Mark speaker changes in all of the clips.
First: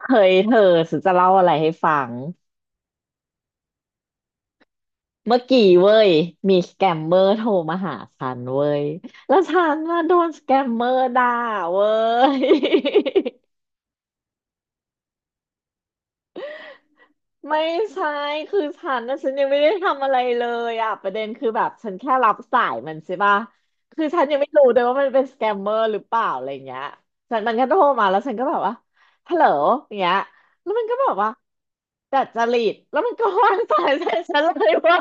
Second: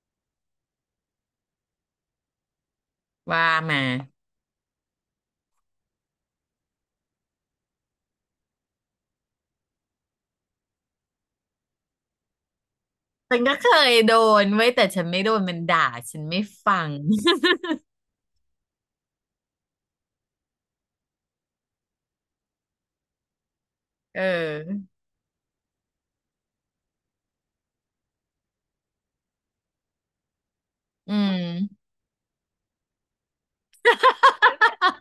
Speaker 1: เฮ้ยเธอฉันจะเล่าอะไรให้ฟัง
Speaker 2: ว่ามา
Speaker 1: เมื่อกี้เว้ยมีสแกมเมอร์โทรมาหาฉันเว้ยแล้วฉันน่ะโดนสแกมเมอร์ด่าเว้ย
Speaker 2: ฉันก็เคยโดนเว้ยแต่ฉันไม่โดนมันด่าฉันไม่ฟัง
Speaker 1: ไม่ใช่คือฉันนะฉันยังไม่ได้ทำอะไรเลยอ่ะประเด็นคือแบบฉันแค่รับสายมันใช่ปะคือ
Speaker 2: เอ
Speaker 1: ฉันยังไม่รู้เลย
Speaker 2: อ
Speaker 1: ว่ามันเป็นสแกมเมอร์หรือเปล่าอะไรเงี้ยฉันมันก็โทรมาแล้วฉันก็แบบว่าฮัลโหลอย่างเงี้ยแล้วมันก็บอ
Speaker 2: อื
Speaker 1: กว่า
Speaker 2: ม
Speaker 1: ดัดจริตแล้วมันก็วางสายใส่ฉันเลย เว้ย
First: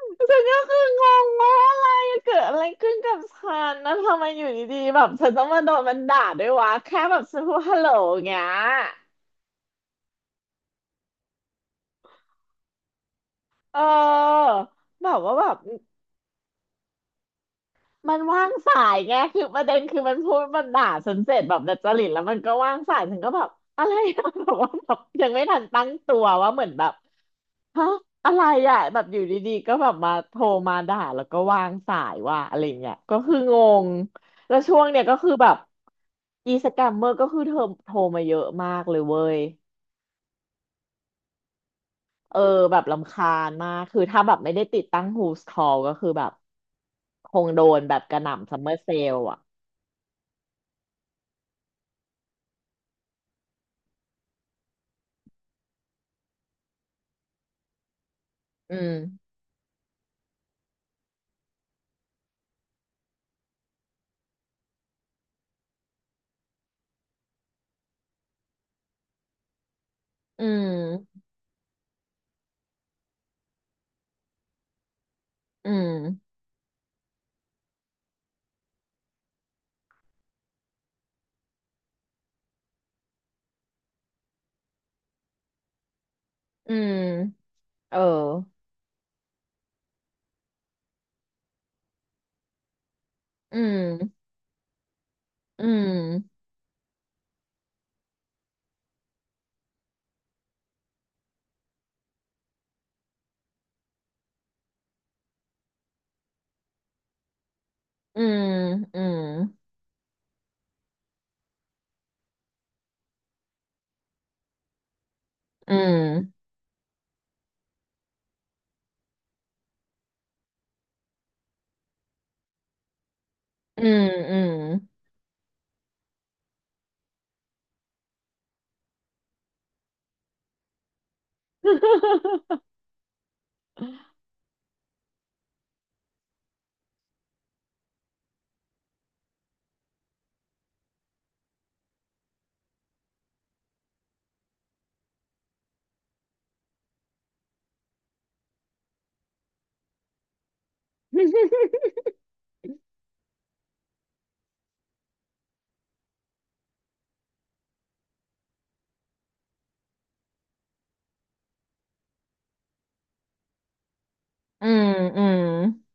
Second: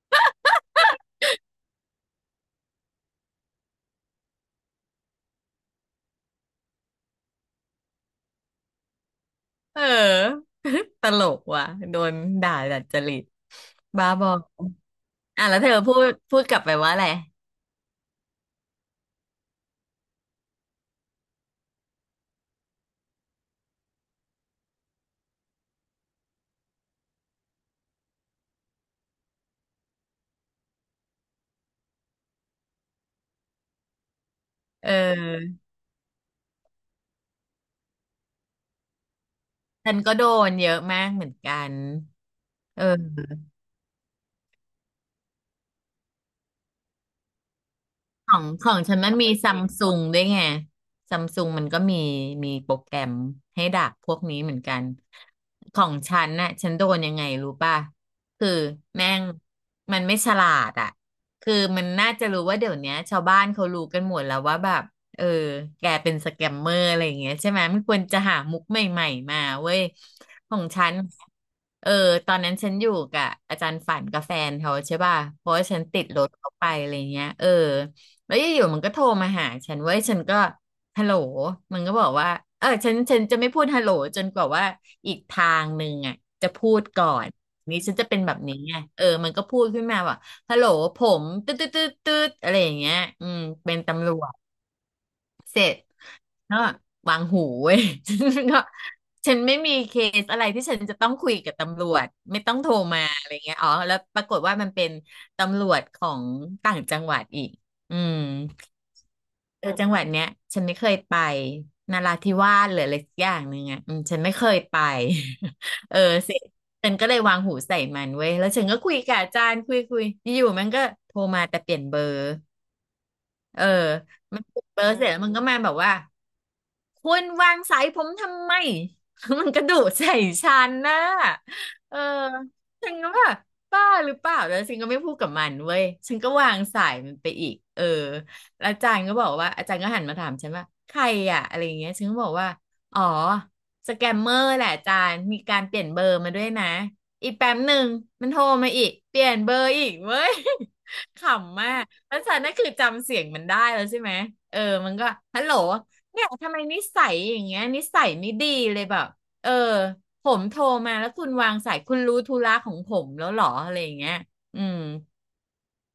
Speaker 1: ฉันก็คืองงว่าอะไรเกิดอะไรขึ้นกับฉันนะทำไมอยู่ดีๆแบบฉันต้องมาโดนมันด่าด้วยวะแค่แบบฉันพูดฮัลโหลอย่างเงี้ย
Speaker 2: เออ ตลกว่ะโดนด่าดัดจริต
Speaker 1: เ
Speaker 2: บ้าบอ
Speaker 1: ออแบบว่า
Speaker 2: อ่ะ
Speaker 1: แบบ
Speaker 2: แล้วเธอพูดกลับไปว่าอะไร
Speaker 1: มันว่างสายไงคือประเด็นคือมันพูดมันด่าฉันเสร็จแบบดัดจริตแล้วมันก็ว่างสายฉันก็แบบอะไรอะ แบบว่าแบบยังไม่ทันตั้งตัวว่าเหมือนแบบ ฮะอะไรอ่ะแบบอยู่ดีๆก็แบบมาโทรมาด่าแล้วก็วางสายว่าอะไรเงี้ยก็คืองงแล้วช่ว
Speaker 2: เ
Speaker 1: งเนี้ยก็คือแบบ
Speaker 2: ออ
Speaker 1: อีสแกมเมอร์ก็คือเธอโทรมาเยอะมากเลยเว้ย
Speaker 2: ฉันก็โดนเยอะมากเหมือนกัน
Speaker 1: เออแบ
Speaker 2: เ
Speaker 1: บรำคา
Speaker 2: ออ
Speaker 1: ญมากคือถ้าแบบไม่ได้ติดตั้ง Who's Call ก็คือแบบคงโดนแบบกระห
Speaker 2: ของ
Speaker 1: น่ำซัม
Speaker 2: ข
Speaker 1: เมอ
Speaker 2: อ
Speaker 1: ร์
Speaker 2: ง
Speaker 1: เซ
Speaker 2: ฉันมัน
Speaker 1: ล
Speaker 2: มี
Speaker 1: อ่ะ
Speaker 2: ซัมซุงด้วยไงซัมซุงมันก็มีโปรแกรมให้ดักพวกนี้เหมือนกันของฉันน่ะฉันโดนยังไงรู้ป่ะคือ
Speaker 1: อื
Speaker 2: แม่ง
Speaker 1: ม
Speaker 2: มันไม่ฉลาดอ่ะคือมันน่าจะรู้ว่าเดี๋ยวเนี้ยชาวบ้านเขารู้กันหมดแล้วว่าแบบเออแกเป็นสแกมเมอร์อะไรอย่างเงี้ยใช่ไหมไม่ควรจะหามุกใหม่ๆมาเว้ย
Speaker 1: อื
Speaker 2: ของฉัน
Speaker 1: ม
Speaker 2: เออตอนนั้นฉันอยู่กับอาจารย์ฝันกับแฟนเขาใช่ป่ะเพราะว่า
Speaker 1: อื
Speaker 2: ฉันติดรถ
Speaker 1: ม
Speaker 2: เขาไปอะไรเงี้ยเออ แล้วอยู่ๆมันก็โทรมาหาฉันเว้ยฉันก็ฮัลโหลมันก็บอกว่าเออฉันจะไม่พูดฮัลโหลจนกว่าว่าอีกทางหนึ่งอ่ะจะพู
Speaker 1: อื
Speaker 2: ด
Speaker 1: ม
Speaker 2: ก่อนนี้ฉั
Speaker 1: เอ
Speaker 2: น
Speaker 1: อ
Speaker 2: จะเป็นแบบนี้ไงเออมันก็พูดขึ้นมาว่าฮัลโหลผมตืดตืดตืดตดอะไรอย่างเงี้ยอืม
Speaker 1: อื
Speaker 2: เป็นตำร
Speaker 1: ม
Speaker 2: วจเส
Speaker 1: อื
Speaker 2: ร็จ
Speaker 1: ม
Speaker 2: ก็วางหูเว้ย ฉันก็ฉันไม่มีเคสอะไรที่ฉันจะต้องคุยกับตำรวจไม่ต้องโทรมาอะไรเงี้ยอ๋อแล้วปรากฏว่ามันเป็นตำรวจของต่างจังหวัดอีกอืม
Speaker 1: อืมอืม
Speaker 2: เออจังหวัดเนี้ยฉันไม่เคยไปนราธิวาสหรืออะไรสักอย่างหนึ่งอ่ะอืมฉันไม่เคยไป
Speaker 1: อื
Speaker 2: เออ
Speaker 1: ม
Speaker 2: สิฉันก็เลยวางหูใส่มันเว้ยแล้วฉันก็คุยกับอาจารย์คุยอยู่ๆมันก็โทรมาแต่เปลี่ยนเบอร์ เออ
Speaker 1: อืมอื
Speaker 2: มัน
Speaker 1: ม
Speaker 2: ปิดเบอร์เสร็จแล้วมันก็มาแบบว่าคุณวางสายผมทำไม มันกระโดุใส่ฉันนะเออ ฉันก็แบบ
Speaker 1: อื
Speaker 2: บ้าห
Speaker 1: ม
Speaker 2: รือเปล่าแล้วฉันก็ไม่พูดกับมันเว้ยฉันก็วางสายมันไปอีกเออแล้วอาจารย์ก็บอกว่าอาจารย์ก็หันมาถามฉันว่าใครอะอะไรอย่างเงี้ยฉันก็บอกว่าอ๋อสแกมเมอร์แหละอาจารย์มีการเปลี่ยนเบอร์มาด้วยนะอีกแป๊บหนึ่งมันโทรมาอีกเปลี่ยนเบอร์อีกเว้ย ขำมากแล้วฉันน่ะคือจำเสียงมันได้แล้วใช่ไหม เออมันก็ฮัลโหล เนี่ยทำไมนิสัยอย่างเงี้ยนิสัยไม่ดีเลยแบบ เออผมโทรมาแล้วคุณวางสายคุณรู้ธุระของผมแล้วเหรออะไรอย่างเงี้ยอื
Speaker 1: อื
Speaker 2: ม
Speaker 1: ม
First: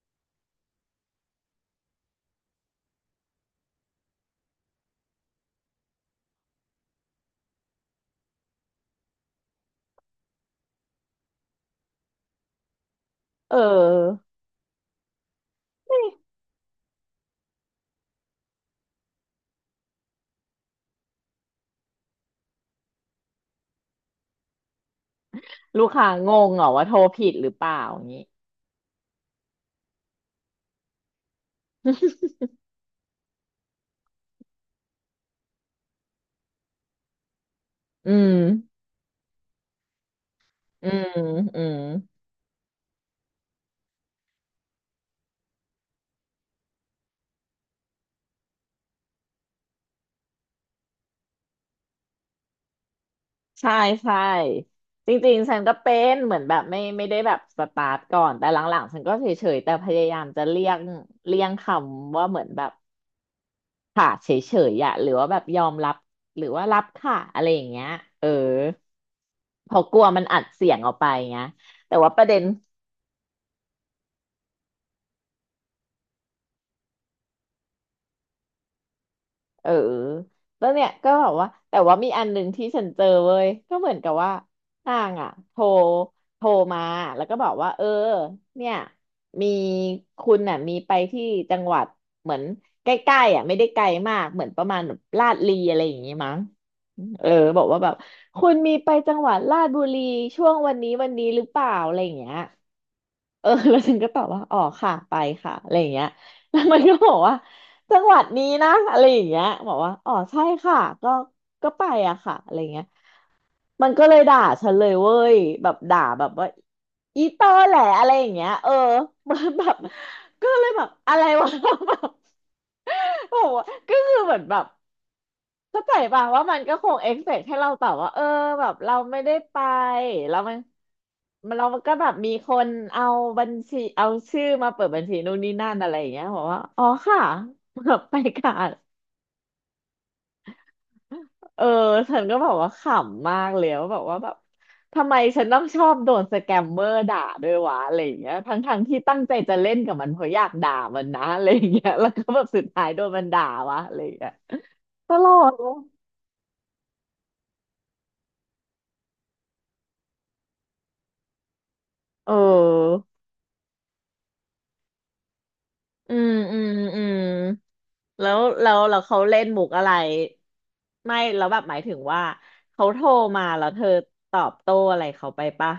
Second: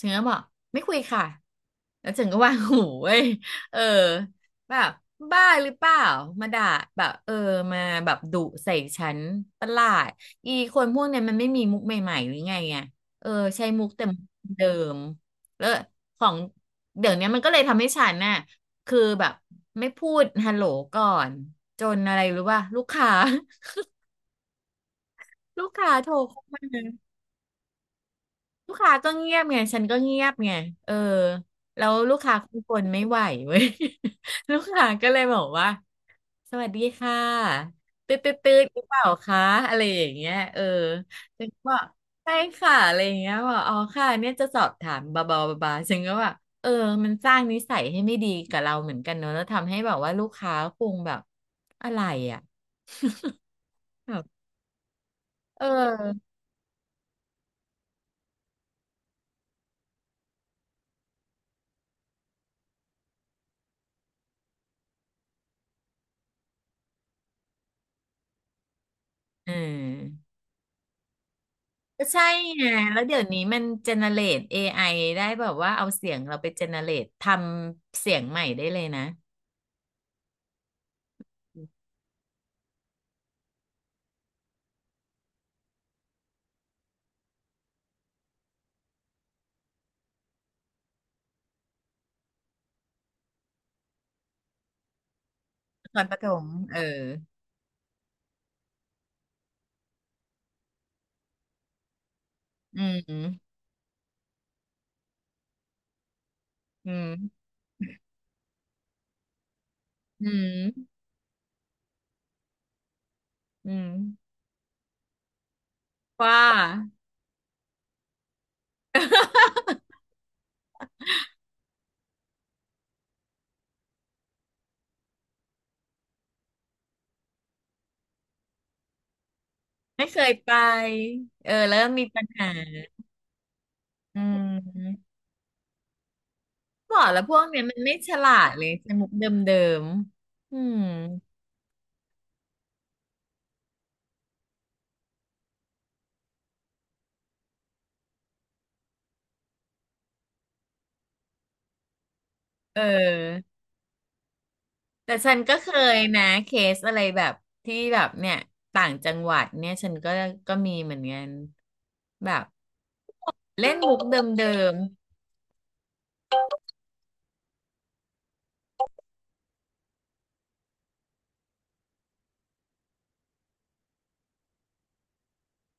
Speaker 2: ฉันก็บอกไม่คุยค่ะแล้วฉันก็วางหูเว้ยเออแบบบ้าหรือเปล่ามาด่าแบบเออมาแบบดุใส่ฉันประหลาดอีคนพวกเนี้ยมันไม่มีมุกใหม่ๆหรือไงไงเออ
Speaker 1: เ
Speaker 2: ใช้มุกแต่
Speaker 1: ออ
Speaker 2: มุกเดิมแล้ว
Speaker 1: ไม่
Speaker 2: ของเดี๋ยวเนี้ยมันก็เลยทำให้ฉันน่ะคือแบบไม่พูดฮัลโหลก่อนจนอะไรรู้ป่ะลูกค้า ลูก
Speaker 1: ลูก
Speaker 2: ค้า
Speaker 1: ค้า
Speaker 2: โทร
Speaker 1: ง
Speaker 2: เข้า
Speaker 1: งเห
Speaker 2: มา
Speaker 1: รอว่าโทรผิดหรือเปล่าอย่างนี้
Speaker 2: ลูกค้าก็เงียบไงฉันก็เงียบไงเออแล้วลูกค้าคงคนไม่ไหวเว้ย ลูกค้าก็เลยบอกว่าสวัสดีค่ะ
Speaker 1: อื
Speaker 2: ตืดตื
Speaker 1: ม
Speaker 2: ดตืดหรือเปล่าคะอะไรอย่างเงี้ยเออ
Speaker 1: อืม
Speaker 2: ฉัน
Speaker 1: อื
Speaker 2: ก็บ
Speaker 1: ม
Speaker 2: อกใช่ค่ะอะไรอย่างเงี้ยบอกอ๋อค่ะเนี่ยจะสอบถามบาบาบาบาฉันก็แบบเออมันสร้างนิสัยให้ไม่ดีกับเราเหมือนกันเนอะแล้วทำให้แบบว่าลูกค้าคงแบบอะไรอ่ะ
Speaker 1: ใช่ใช่
Speaker 2: แบบ
Speaker 1: จริงๆฉัน
Speaker 2: เอ
Speaker 1: ก็เป็น
Speaker 2: อ
Speaker 1: เหมือนแบบไม่ได้แบบสตาร์ทก่อนแต่หลังๆฉันก็เฉยๆแต่พยายามจะเลี่ยงเลี่ยงคำว่าเหมือนแบบค่ะเฉยๆอะหรือว่าแบบยอมรับหรือว่ารับค่ะอะไรอย่างเงี้ยเออ
Speaker 2: อื
Speaker 1: เพราะกลัวมัน
Speaker 2: ม
Speaker 1: อัดเสียงออกไปไงยแต่
Speaker 2: ก็
Speaker 1: ว่าป
Speaker 2: ใช่
Speaker 1: ระเด็น
Speaker 2: ไงแล้วเดี๋ยวนี้มันเจเนเรต AI ไอได้แบบว่าเอาเสียงเราไปเจเนเรตทำเสียงใหม่ได้เลยนะ
Speaker 1: เออแล้วเนี่ยก็แบบว่าแต่ว่ามีอันหนึ่งที่ฉันเจอเว้ยก็เหมือนกับว่านางอ่ะโทรมาแล้วก็บอกว่าเออเนี่ยมีคุณน่ะมีไปที่จังหวัดเหมือนใกล้ๆอ่ะไม่ได้ไกลมากเหมือนประมาณแบบลาดลีอะไรอ
Speaker 2: ต
Speaker 1: ย่าง
Speaker 2: อน
Speaker 1: งี้
Speaker 2: ประถ
Speaker 1: มั้ง
Speaker 2: มเออ
Speaker 1: เออบอกว่าแบบคุณมีไปจังหวัดลาดบุรีช่วงวันนี้วันนี้หรือเปล่าอะไรอย่างเงี้ย
Speaker 2: อืม
Speaker 1: เออ แล้วฉันก็ตอบว่าอ๋อค่ะไปค่ะอะไรอย่างเงี้ย แล้วมัน
Speaker 2: อื
Speaker 1: ก็บอกว่า
Speaker 2: ม
Speaker 1: จังหวัดนี้นะอะไรอย่างเงี้ยบอกว่าอ๋อ
Speaker 2: อื
Speaker 1: ใช่
Speaker 2: ม
Speaker 1: ค่ะก็ก็ไปอะค่ะอะไรอย่างเงี้ย
Speaker 2: อื
Speaker 1: มั
Speaker 2: ม
Speaker 1: นก็เลยด่าฉันเลยเว้ยแบบด่าแบบ
Speaker 2: ว่า
Speaker 1: ว่าอีตอแหละอะไรอย่างเงี้ยเออ มันแบบก็เลยแบบอะไรวะ แบบ โอ้โหก็คือเหมือนแบบ เข้าใจป่ะว่ามันก็คงเอ็กเซกให้เราตอบว่าเออแบบเราไม่ได้ไป
Speaker 2: ไม่เคย
Speaker 1: แล้ว
Speaker 2: ไป
Speaker 1: มัน
Speaker 2: เอ
Speaker 1: มั
Speaker 2: อ
Speaker 1: นเรา
Speaker 2: แล้ว
Speaker 1: ก็
Speaker 2: มี
Speaker 1: แบบ
Speaker 2: ปัญ
Speaker 1: มี
Speaker 2: หา
Speaker 1: คนเอาบัญชีเอา
Speaker 2: อื
Speaker 1: ชื่อมาเปิดบั
Speaker 2: ม
Speaker 1: ญชีนู่นนี่นั่นอะไรอย่างเงี้ยบอกว่าอ๋อ
Speaker 2: บอก
Speaker 1: ค่ะ
Speaker 2: แล้วพวกเนี้ยมัน
Speaker 1: แบ
Speaker 2: ไม่
Speaker 1: บ
Speaker 2: ฉ
Speaker 1: ไป
Speaker 2: ลาด
Speaker 1: ค่ะ
Speaker 2: เลยใช้มุกเดิมๆอืม
Speaker 1: เออฉันก็บอกว่าขำมากเลยว่าแบบว่าแบบทำไมฉันต้องชอบโดนสแกมเมอร์ด่าด้วยวะอะไรอย่างเงี้ยทั้งที่ตั้งใจจะเล่นกับมันเพราะอยากด่ามันนะอะไรอย่างเงี้ยแล้วก็แบบสุด
Speaker 2: เอ
Speaker 1: ท้ายโดนมันด่า
Speaker 2: อ
Speaker 1: วะอะไรอย่างเงี้ยต
Speaker 2: แต่
Speaker 1: ล
Speaker 2: ฉัน
Speaker 1: ก
Speaker 2: ก็เคยนะเคสอะไรแบบที่แบบเนี่ยต่างจังหวัดเนี่ยฉันก็ก็มีเหมือนกันแบ
Speaker 1: เอ
Speaker 2: บ
Speaker 1: อ
Speaker 2: เล่นมุกเดิม
Speaker 1: อืมอืมอืมแล้วเขาเล่นมุกอะไรไม่แล้วแบบหมายถึงว่าเขาโทรมาแล้วเธอตอบโต้อะไรเขาไปปะ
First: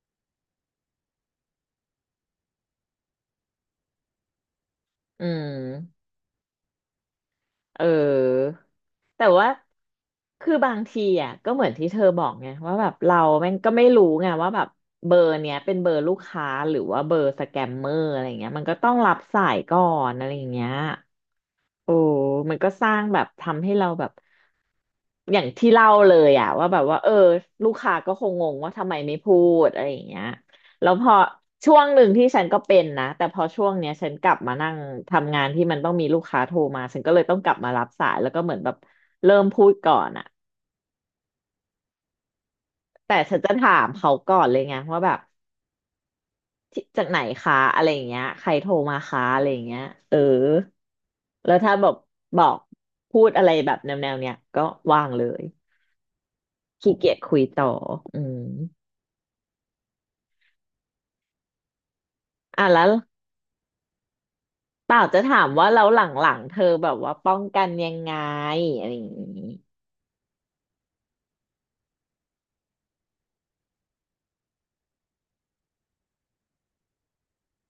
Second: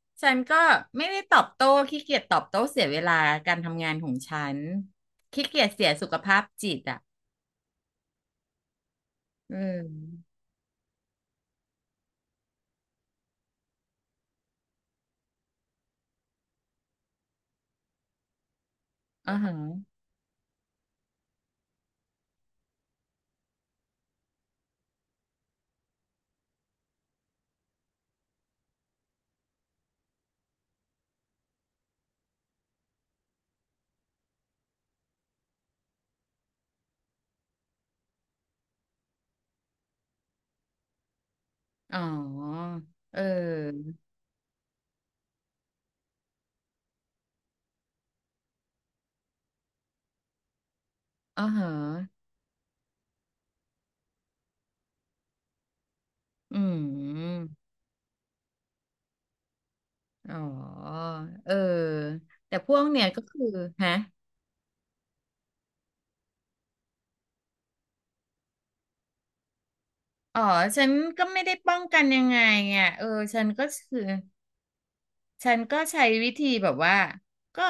Speaker 2: ๆฉันก็ไม่ได้ตอบโต้ขี้เกียจตอบโต้เสียเวลาการทำงานของฉัน
Speaker 1: อื
Speaker 2: ขี้เกียจเสียสุ
Speaker 1: ม
Speaker 2: ขภาพจิตอ่ะ
Speaker 1: เออแต่ว่า
Speaker 2: อืม
Speaker 1: คือบางทีอ่ะก็เหมือนที่เธอบอกไงว่าแบบเราแม่งก็ไม่รู้ไงว่าแบบเบอร์เนี้ยเป็นเบอร์ลูกค้าหรือว่าเบอร์สแกมเมอร์อะไรเงี้ยมันก็ต้องรับ
Speaker 2: อ๋อ
Speaker 1: สา
Speaker 2: ฮะ
Speaker 1: ยก่อนอะไรอย่างเงี้ย โอ้มันก็สร้างแบบทำให้เราแบบอย่างที่เล่าเลยอะว่าแบบว่าเออลูกค้าก็คงงงว่าทำไมไม่พูดอะไรอย่างเงี้ยแล้วพอช่วงหนึ่งที่ฉันก็เป็นนะแต่พอช่วงเนี้ยฉันกลับมานั่งทำงานที่มันต้องมีลูกค้าโทรมาฉันก็เลยต้องกลับมารับสายแล้วก็เหมือนแบบเริ่มพูดก่อนอะ
Speaker 2: อ๋อ
Speaker 1: แต่
Speaker 2: เอ
Speaker 1: ฉันจะถาม
Speaker 2: อ
Speaker 1: เขาก่อนเลยไงว่าแบบ ที่จากไหนคะอะไรอย่างเงี้ยใครโทรมาคะอะไรอย่างเงี้ยเออ
Speaker 2: อ๋อ
Speaker 1: แล้ว
Speaker 2: ฮะ
Speaker 1: ถ้าแบบบอกพูดอะไรแบบแนวแนวเนี้ยก็ว่างเลย
Speaker 2: อื
Speaker 1: ขี้เกียจคุย
Speaker 2: ม
Speaker 1: ต่ออืม
Speaker 2: อ๋อเออแต่
Speaker 1: อ่ะ
Speaker 2: พว
Speaker 1: แล้
Speaker 2: ก
Speaker 1: ว
Speaker 2: เนี่ยก็คือฮะ
Speaker 1: เปล่าจะถามว่าแล้วหลังๆเธอแบบว่าป้องกันยังไงอะไรอย่างงี้
Speaker 2: อ๋อฉันก็ไม่ได้ป้องกันยังไงไงเออฉันก็คือฉันก็ใช้วิธีแบบว่าก็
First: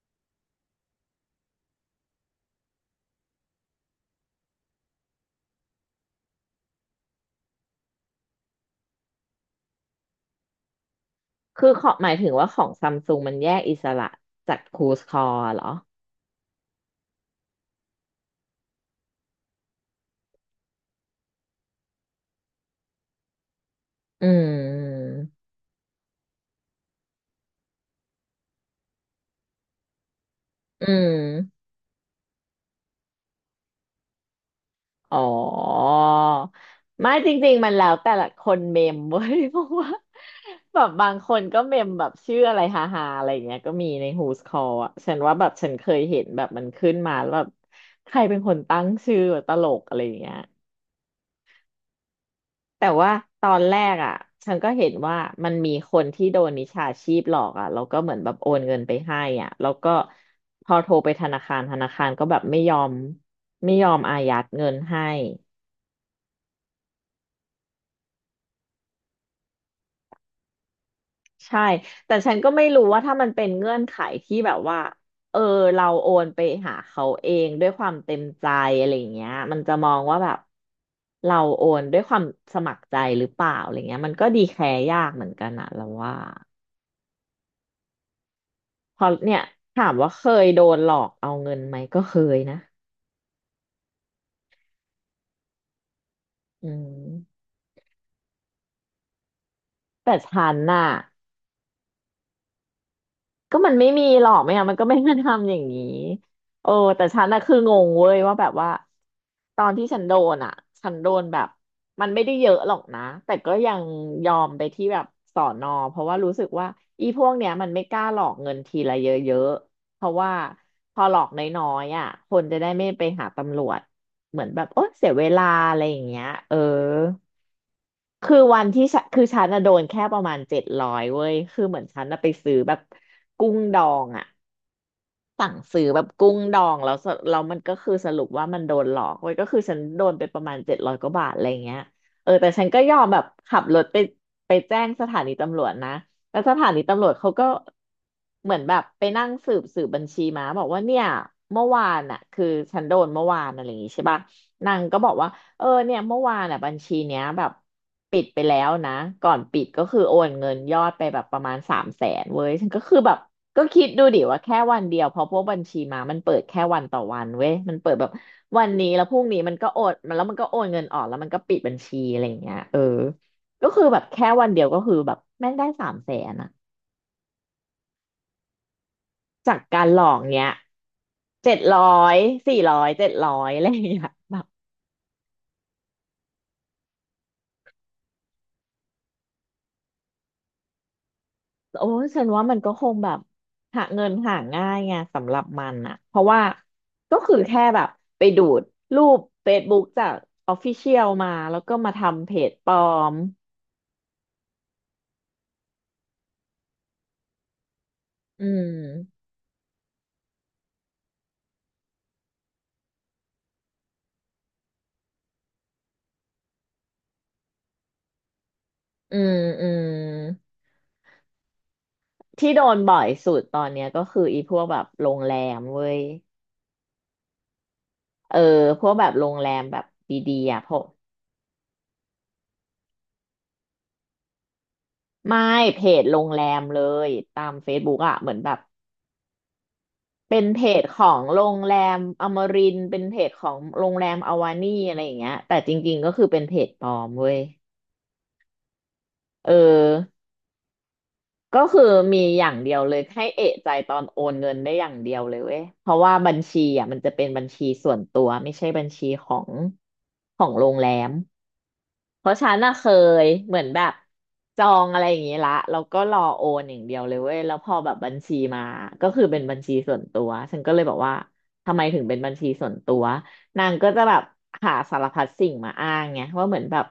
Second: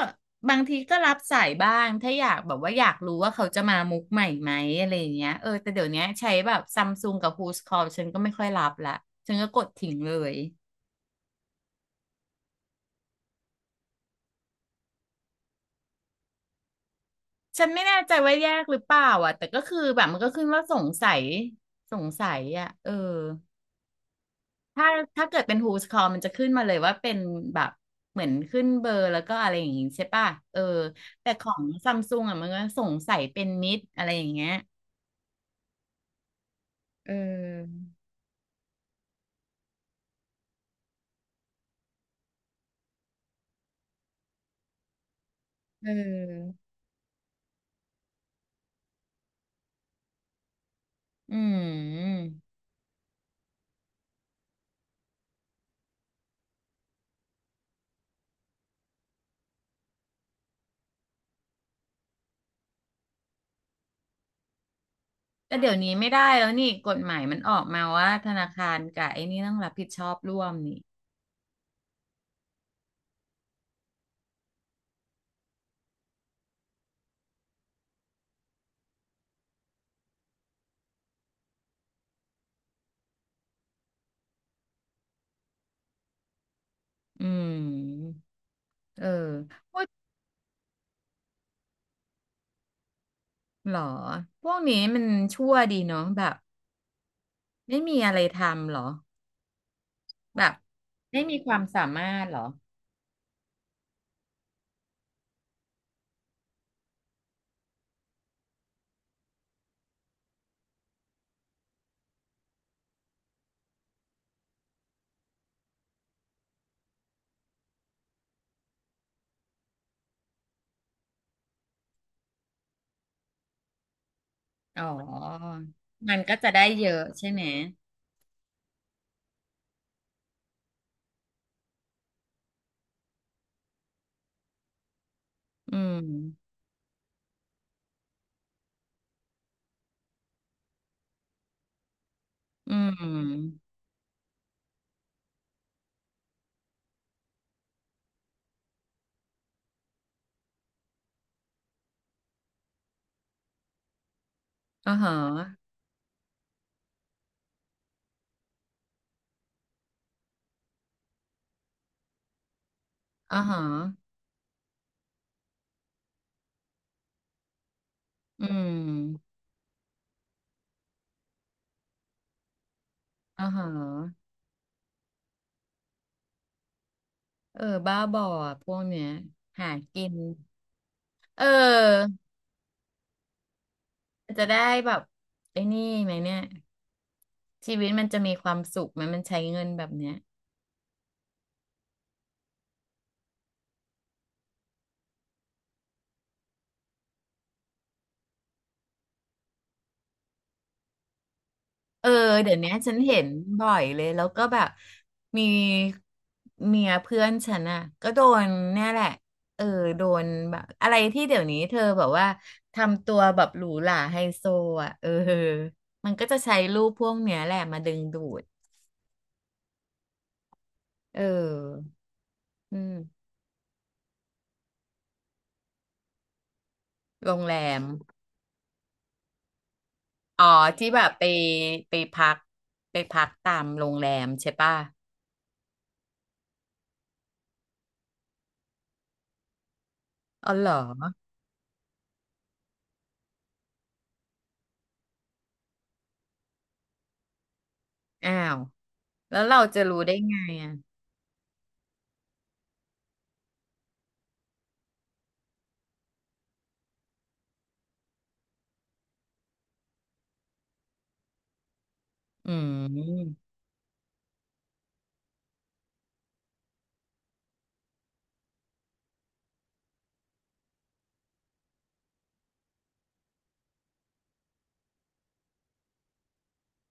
Speaker 2: บางทีก็รับสายบ้างถ้าอยากแบบว่าอยากรู้ว่าเขาจะมามุกใหม่ไหมอะไรอย่างเงี้ยเออแต่เดี๋ยวเนี้ยใช้แบบซัมซุงกับ Who's Call ฉันก็ไม่ค่อยรับละฉันก็กดทิ้งเลย
Speaker 1: คือขอหมายถึงว่าของซัมซุงมันแยกอิสระจากครูสคอร์เหรอ
Speaker 2: ฉันไม่แน่ใจว่าแยกหรือเปล่าอ่ะแต่ก็คือแบบมันก็ขึ้นว่าสงสัยอ่ะเออ
Speaker 1: อื
Speaker 2: ถ้า
Speaker 1: ม
Speaker 2: ถ้าเกิดเป็น Who's Call มันจะขึ้นมาเลยว่าเป็นแบบเหมือนขึ้นเบอร์แล้วก็อะไรอย่างงี้ใช่ป่ะเออ
Speaker 1: อื
Speaker 2: แต่ขอ
Speaker 1: ม
Speaker 2: งซัมซุงอ่ะมันก็สงสัยเป็นมิดอะไรอย่างเงี้ย
Speaker 1: อ๋อไม่
Speaker 2: เอ
Speaker 1: จริงๆมัน
Speaker 2: อ
Speaker 1: แล้วแต่ละคนเมมเว้ย เพราะว่าแบบบางคนก็เมมแบบชื่ออะไรฮาฮาอะไรอย่างเงี้ยก็มีใน Who's Call อ่ะฉันว่าแบบฉันเค
Speaker 2: เ
Speaker 1: ยเห็นแบบ
Speaker 2: ออ
Speaker 1: มันขึ้นมาแล้วแบบใครเป็นคนตั้งชื่อตลกอะไรอย่างเงี้ย
Speaker 2: อืม
Speaker 1: แต่ว่าตอนแรกอ่ะฉันก็เห็นว่ามันมีคนที่โดนมิจฉาชีพหลอกอ่ะแล้วก็เหมือนแบบโอนเงินไปให้อ่ะแล้วก็พอโทรไปธนาคารก็แบบไม่ยอมอายัดเงินให้
Speaker 2: แต่เดี๋ยวนี้ไม่ได้แล้วนี่กฎหมายมันออกมาว่าธนาคารกับไอ้นี่ต้องรับผิดชอบร่วมนี่
Speaker 1: ใช่แต่ฉันก็ไม่รู้ว่าถ้ามันเป็นเงื่อนไขที่แบบว่าเออเราโอนไปหาเขาเองด้วยความเต็มใจอะไรอย่างเงี้ยมันจะมองว่าแบบเราโอนด้วยความสมัครใจหรือเปล่าอะไรเงี้ยมันก็ดีแคร์ยากเหมือนกันอะเราว่า
Speaker 2: อืม
Speaker 1: พ
Speaker 2: เออ
Speaker 1: อเนี่ยถามว่าเคยโดนหลอกเอาเงินไหมก็เคยนะ
Speaker 2: หรอพวกนี้มันชั่วดีเนาะแบบ
Speaker 1: อืม
Speaker 2: ไม่มีอะไรทำหรอ
Speaker 1: แต่ฉั
Speaker 2: แบบ
Speaker 1: นน่ะ
Speaker 2: ไม่มีความสามารถหรอ
Speaker 1: มันไม่มีหรอกไม่งั้นมันก็ไม่มาทำอย่างนี้โอ้แต่ฉันน่ะคืองงเว้ยว่าแบบว่า ตอนที่ฉันโดนอ่ะฉันโดนแบบมันไม่ได้เยอะหรอกนะ แต่ก็ยังยอมไปที่แบบสอนอเพราะว่ารู้สึกว่าอีพวกเนี้ยมันไม่กล้าหลอกเงินทีละเยอะๆเพราะว่าพอหลอกน้อยๆอ่ะคนจะได้ไม่ไปหาตำรวจเหมือนแบบโอ๊
Speaker 2: อ๋อ
Speaker 1: ยเสียเวลาอะไรอย่าง
Speaker 2: มัน
Speaker 1: เงี้ย
Speaker 2: ก็จะ
Speaker 1: เออ
Speaker 2: ได้เยอะใช่ไหม
Speaker 1: คือวันที่ฉันฉันน่ะโดนแค่ประมาณเจ็ดร้อยเว้ยคือเหมือนฉันอะไปซื้อแบบกุ้งดองอะ สั่ง
Speaker 2: อื
Speaker 1: ซื้อแบ
Speaker 2: ม
Speaker 1: บกุ้งดองแล้วสแล้วมันก็คือสรุปว่ามันโดนหลอกเว้ยก็คือฉันโดนไปประมาณเจ็ดร้อยกว่าบาทอะไรเงี้ยเออแต่ฉัน
Speaker 2: อื
Speaker 1: ก็ยอมแบบขั
Speaker 2: ม
Speaker 1: บรถไปไปแจ้งสถานีตำรวจนะแล้วสถานีตำรวจเขาก็เหมือนแบบไปนั่งสืบบัญชีมาบอกว่าเนี่ยเมื่อวานน่ะคือฉันโดนเมื่อวานอะไรอย่างงี้ใช่ปะนาง
Speaker 2: อ่า
Speaker 1: ก็บอ
Speaker 2: ฮะ
Speaker 1: กว่าเนี่ยเมื่อวานอ่ะบัญชีเนี้ยแบบปิดไปแล้วนะก่อนปิดก็คือโอนเงินยอดไปแบบประมาณสามแสนเว้ยฉันก็คือแบบ
Speaker 2: อ่าฮะ
Speaker 1: ก็คิดดูดิว่าแค่วันเดียวเพราะพวกบัญชีม้ามันเปิดแค่วันต่อวันเว้ยมันเปิดแบบ
Speaker 2: อื
Speaker 1: วั
Speaker 2: ม
Speaker 1: นนี้แล้วพรุ่งนี้มันก็โอนมันแล้วมันก็โอนเงินออกแล้วมันก็ปิดบัญชีอะไรอย่างเงี้ยเออ
Speaker 2: อ่าฮะ
Speaker 1: ก็คือแบบแค่วันเดียวก็คือแบบแม่งได้สามแสนอะ
Speaker 2: เออบ้าบออะพวกเนี้ย
Speaker 1: จาก
Speaker 2: หา
Speaker 1: การหล
Speaker 2: กิ
Speaker 1: อ
Speaker 2: น
Speaker 1: กเนี้ย
Speaker 2: เ
Speaker 1: เจ็ดร้อ
Speaker 2: ออ
Speaker 1: ยสี่ร้อยเจ็ดร้อยอะไรอย่างเงี้ยแบ
Speaker 2: จะ
Speaker 1: บ
Speaker 2: ได้แบบไอ้นี่ไหมเนี่ยชีวิตมันจะมีความสุขไหมมันใช้เงินแบบเนี้ย
Speaker 1: โอ้ฉันว่ามันก็คงแบบหาเงินหาง่ายไงสำหรับมันอะเพราะว่าก็คือแค่แบบไปดูดรูป Facebook จาก Official มาแล้วก็มา
Speaker 2: เออ
Speaker 1: ทำเพจ
Speaker 2: เดี๋ยว
Speaker 1: ป
Speaker 2: เนี้
Speaker 1: ล
Speaker 2: ย
Speaker 1: อ
Speaker 2: ฉัน
Speaker 1: ม
Speaker 2: เห็นบ่อยเลยแล้วก็แบบมีเมียเพื่อนฉันอ่ะก็โด
Speaker 1: อื
Speaker 2: นเนี่ยแหละ
Speaker 1: ม
Speaker 2: เออโดนแบบอะไรที่เดี๋ยวนี้เธอแบบว่าทำตัวแบบหรูหราไฮโซอ่ะเออมันก็จะใช้รูปพวกเนี้ยแหละมาดึงดูด
Speaker 1: อืมอืม
Speaker 2: เออ
Speaker 1: ที่โด
Speaker 2: อื
Speaker 1: น
Speaker 2: ม
Speaker 1: บ่อยสุดตอนเนี้ยก็คืออีพวกแบบโรงแรมเว้ย
Speaker 2: โรงแรม
Speaker 1: เออพวกแบบโรงแรมแบบดี
Speaker 2: อ๋อ
Speaker 1: ๆอ่ะพวก
Speaker 2: ที่แบบไปไปพักไปพักตามโรงแรมใช่ป่ะ
Speaker 1: ไม่เพจโรงแรมเลยตาม Facebook อ่ะเหมือนแบบเป็น
Speaker 2: อ๋อ
Speaker 1: เพ
Speaker 2: เหรอ
Speaker 1: จของโรงแรมอมรินทร์เป็นเพจของโรงแรมอวานี่อะไรอย่างเงี้ยแต่จริงๆก็คือเป็นเพจปลอมเว้ย
Speaker 2: อ้าวแล้ว
Speaker 1: เอ
Speaker 2: เราจะรู้ได้
Speaker 1: อ
Speaker 2: ไงอ่ะ
Speaker 1: ก็คือมีอย่างเดียวเลยให้เอะใจตอนโอนเงินได้อย่างเดียวเลยเว้ยเพราะว่าบัญชีอ่ะมันจะเป็นบัญชีส่วนตัวไม่ใช่บัญชีของโรงแรม เพราะฉั
Speaker 2: อื
Speaker 1: นน่ะเคย
Speaker 2: ม
Speaker 1: เหมือนแบบจองอะไรอย่างงี้ละแล้วก็รอโอนอย่างเดียวเลยเว้ยแล้วพอแบบบัญชีมาก็คือเป็นบัญชีส่วนตัวฉันก็เลยบอกว่าทำไมถึงเป็นบัญชีส่วนตัวนางก็จะแบบหาสารพัดสิ่งมาอ้างไงว่าเหมือนแบบ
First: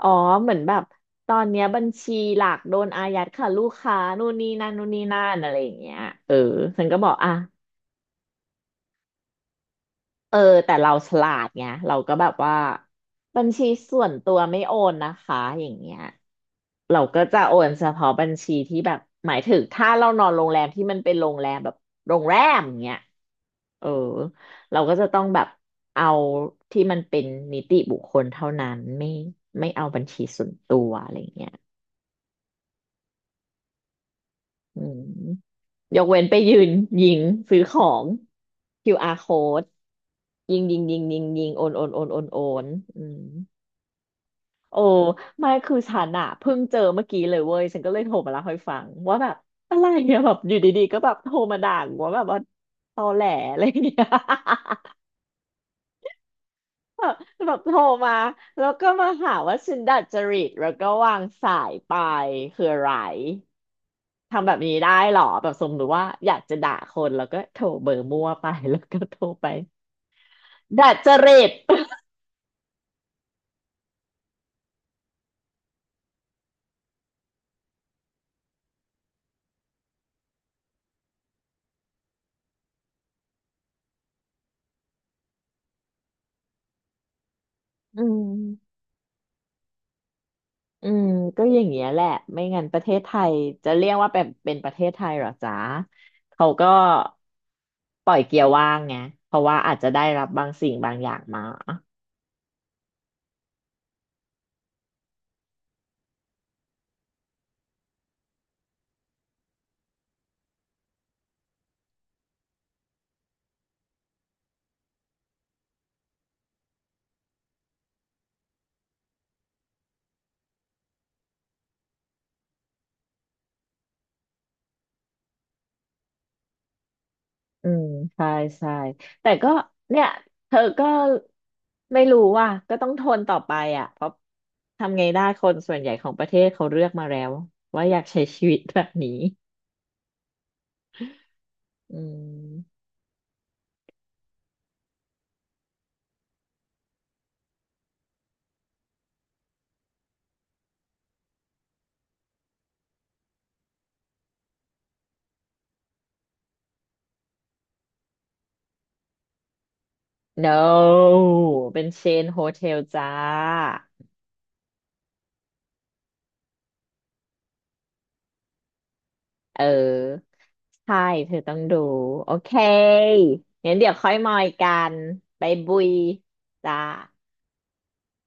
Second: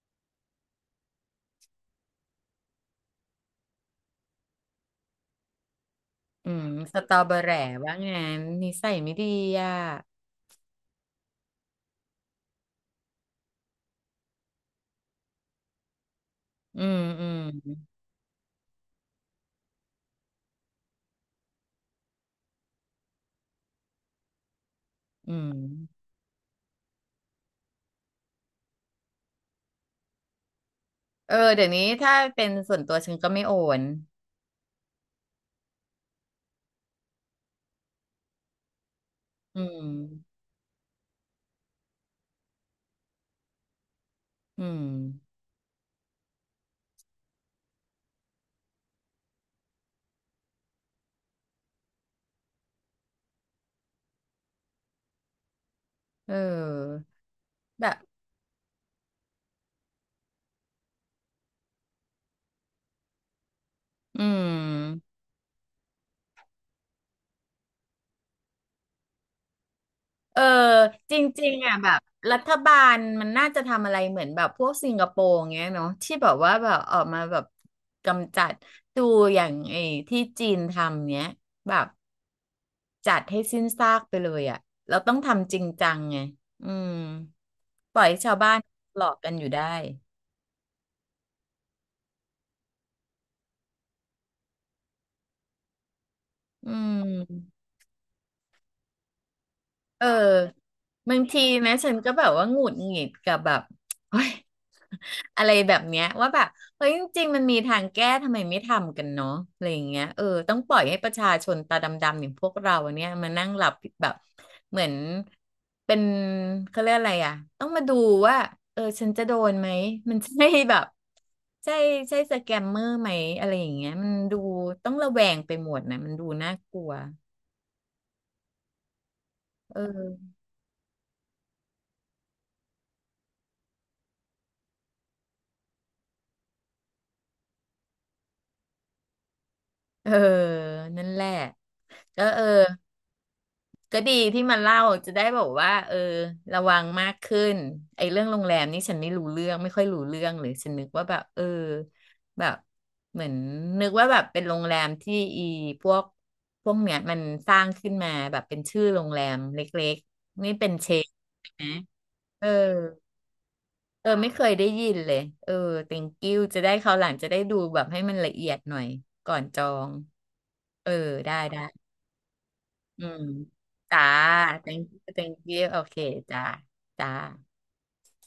Speaker 1: อ๋อเหมือนแบบตอนเนี้ยบัญชีหลักโดนอายัดค่ะลูกค้านู่นนี่นั่นนู่นนี่นั่นอะไรอย่างเงี้ยเออ
Speaker 2: อืม
Speaker 1: ฉัน
Speaker 2: ส
Speaker 1: ก็บอ
Speaker 2: ต
Speaker 1: ก
Speaker 2: อ
Speaker 1: อ่ะ
Speaker 2: เบอแหร่ว่างั้นนิสัยไม่ดีอ่ะ
Speaker 1: เออแต่เราฉลาดไงเราก็แบบว่าบัญชีส่วนตัวไม่โอนนะคะอย่างเงี้ย
Speaker 2: อื
Speaker 1: เรา
Speaker 2: ม
Speaker 1: ก็
Speaker 2: อื
Speaker 1: จะ
Speaker 2: ม
Speaker 1: โอนเฉพาะบัญชีที่แบบหมายถึงถ้าเรานอนโรงแรมที่มันเป็นโรงแรมแบบโรงแรมอย่างเงี้ยเออเราก็จะต้อง
Speaker 2: อื
Speaker 1: แบบ
Speaker 2: ม
Speaker 1: เอาที่มันเป็นนิติบุคคลเท่านั้นไม่เอาบัญชีส่วนตัวอะไร
Speaker 2: เอ
Speaker 1: เงี้
Speaker 2: อ
Speaker 1: ย
Speaker 2: เดี๋ยวนี้ถ้าเป็นส่วนตัวฉันก็ไม่โอน
Speaker 1: อืมยกเว้นไปยืนยิงซื้อของ QR
Speaker 2: อื
Speaker 1: code
Speaker 2: ม
Speaker 1: ยิงโอนอืม
Speaker 2: อื
Speaker 1: โอ้
Speaker 2: ม
Speaker 1: ไม่คือฉันอะเพิ่งเจอเมื่อกี้เลยเว้ยฉันก็เลยโทรมาเล่าให้ฟังว่าแบบอะไรเนี่ย แบบอยู่ดีๆก็แบบโทรมาด่ากูว่าแบบว่าตอแหลอะไรเนี่ย
Speaker 2: เ
Speaker 1: แบ
Speaker 2: ออ
Speaker 1: บแบบโทร
Speaker 2: แบบ
Speaker 1: มาแล้วก็มาหาว่าฉันดัดจริตแล้วก็วางสายไปคืออะไร
Speaker 2: อื
Speaker 1: ทำแบบนี้ได้เห
Speaker 2: ม
Speaker 1: รอแบบสมมติว่าอยากจะด่าคนแล้วก็โทรเบอร์มั่วไป แล้วก็โทรไป
Speaker 2: เออ
Speaker 1: ดัดจ
Speaker 2: จ
Speaker 1: ริ
Speaker 2: ริ
Speaker 1: ต
Speaker 2: งๆอ่ะแบ บรัฐบาลมันน่าจะทำอะไรเหมือนแบบพวกสิงคโปร์อย่างเงี้ยเนาะที่แบบว่าแบบออกมาแบบกำจัดดูอย่างไอ้ที่จีนทำเนี้ยแบบจัดให้สิ้นซากไปเลยอ่ะเราต้องทำจริงจังไงอืมป
Speaker 1: อื
Speaker 2: ล่อยให้ชาวบ้าน
Speaker 1: ม
Speaker 2: หลอกกันอยู่ได้
Speaker 1: อืมก็อย่างเงี้ยแหละไม่งั้นประเทศไทยจะเรียกว่าเป็นประเทศไทยเหรอจ๊ะเขาก็
Speaker 2: อืม
Speaker 1: ปล่อยเกียร์ว่างไงเพราะว่าอาจจะได้
Speaker 2: เออ
Speaker 1: รับบางสิ่งบางอย่า
Speaker 2: บา
Speaker 1: ง
Speaker 2: ง
Speaker 1: มา
Speaker 2: ทีนะฉันก็แบบว่าหงุดหงิดกับแบบเฮ้ย อะไรแบบเนี้ยว่าแบบเฮ้ยจริงๆมันมีทางแก้ทำไมไม่ทำกันเนาะอะไรอย่างเงี้ยเออต้องปล่อยให้ประชาชนตาดำๆอย่างพวกเราเนี่ยมานั่งหลับแบบเหมือนเป็นเขาเรียกอะไรอ่ะต้องมาดูว่าเออฉันจะโดนไหมมันใช่แบบใช่ใช่สแกมเมอร์ไหมอะไรอย่างเงี้ยมันดูต้องระแวงไปหมดนะมันดูน่ากลัว
Speaker 1: อืมใช่ใช่แต่ก็
Speaker 2: เอ
Speaker 1: เนี่ย
Speaker 2: อ
Speaker 1: เธอก็ไม่รู้ว่าก็ต้องทนต่อไปอ่ะเพราะทำไงได้คนส่วนใหญ่ของประเทศเขาเลือกมาแล้วว่าอยากใช้ชีวิตแบบนี้
Speaker 2: เออนั่นแหละ
Speaker 1: อื
Speaker 2: เออเออ
Speaker 1: ม
Speaker 2: ก็ดีที่มันเล่าจะได้บอกว่าเออระวังมากขึ้นไอ้เรื่องโรงแรมนี่ฉันไม่รู้เรื่องไม่ค่อยรู้เรื่องเลยฉันนึกว่าแบบเออแบบเหมือนนึกว่าแบบเป็นโรงแรมที่อีพวกพวกเนี้ยมันสร้างขึ้นมาแบบเป็นชื่อโรงแรมเล็กๆนี่เป็นเชน
Speaker 1: no
Speaker 2: นะ
Speaker 1: เป็นเชนโฮ
Speaker 2: เออ
Speaker 1: เทลจ้า
Speaker 2: เออไม่เคยได้ยินเลยเออ thank you จะได้คราวหลังจะได้ดูแบบให้มันละเอียดหน่อยก่อนจ
Speaker 1: เ
Speaker 2: อง
Speaker 1: ออ
Speaker 2: เออ
Speaker 1: ใช่เธ
Speaker 2: ได้
Speaker 1: อต้อง
Speaker 2: ได้
Speaker 1: ดูโอเค
Speaker 2: อืม
Speaker 1: งั้นเดี๋ยว
Speaker 2: จ่า
Speaker 1: ค่อยมอยกั
Speaker 2: เต็ง
Speaker 1: น
Speaker 2: กี้เต็ง
Speaker 1: ไป
Speaker 2: กี้
Speaker 1: บุ
Speaker 2: โอ
Speaker 1: ย
Speaker 2: เคจ่า
Speaker 1: จ้า
Speaker 2: จ่า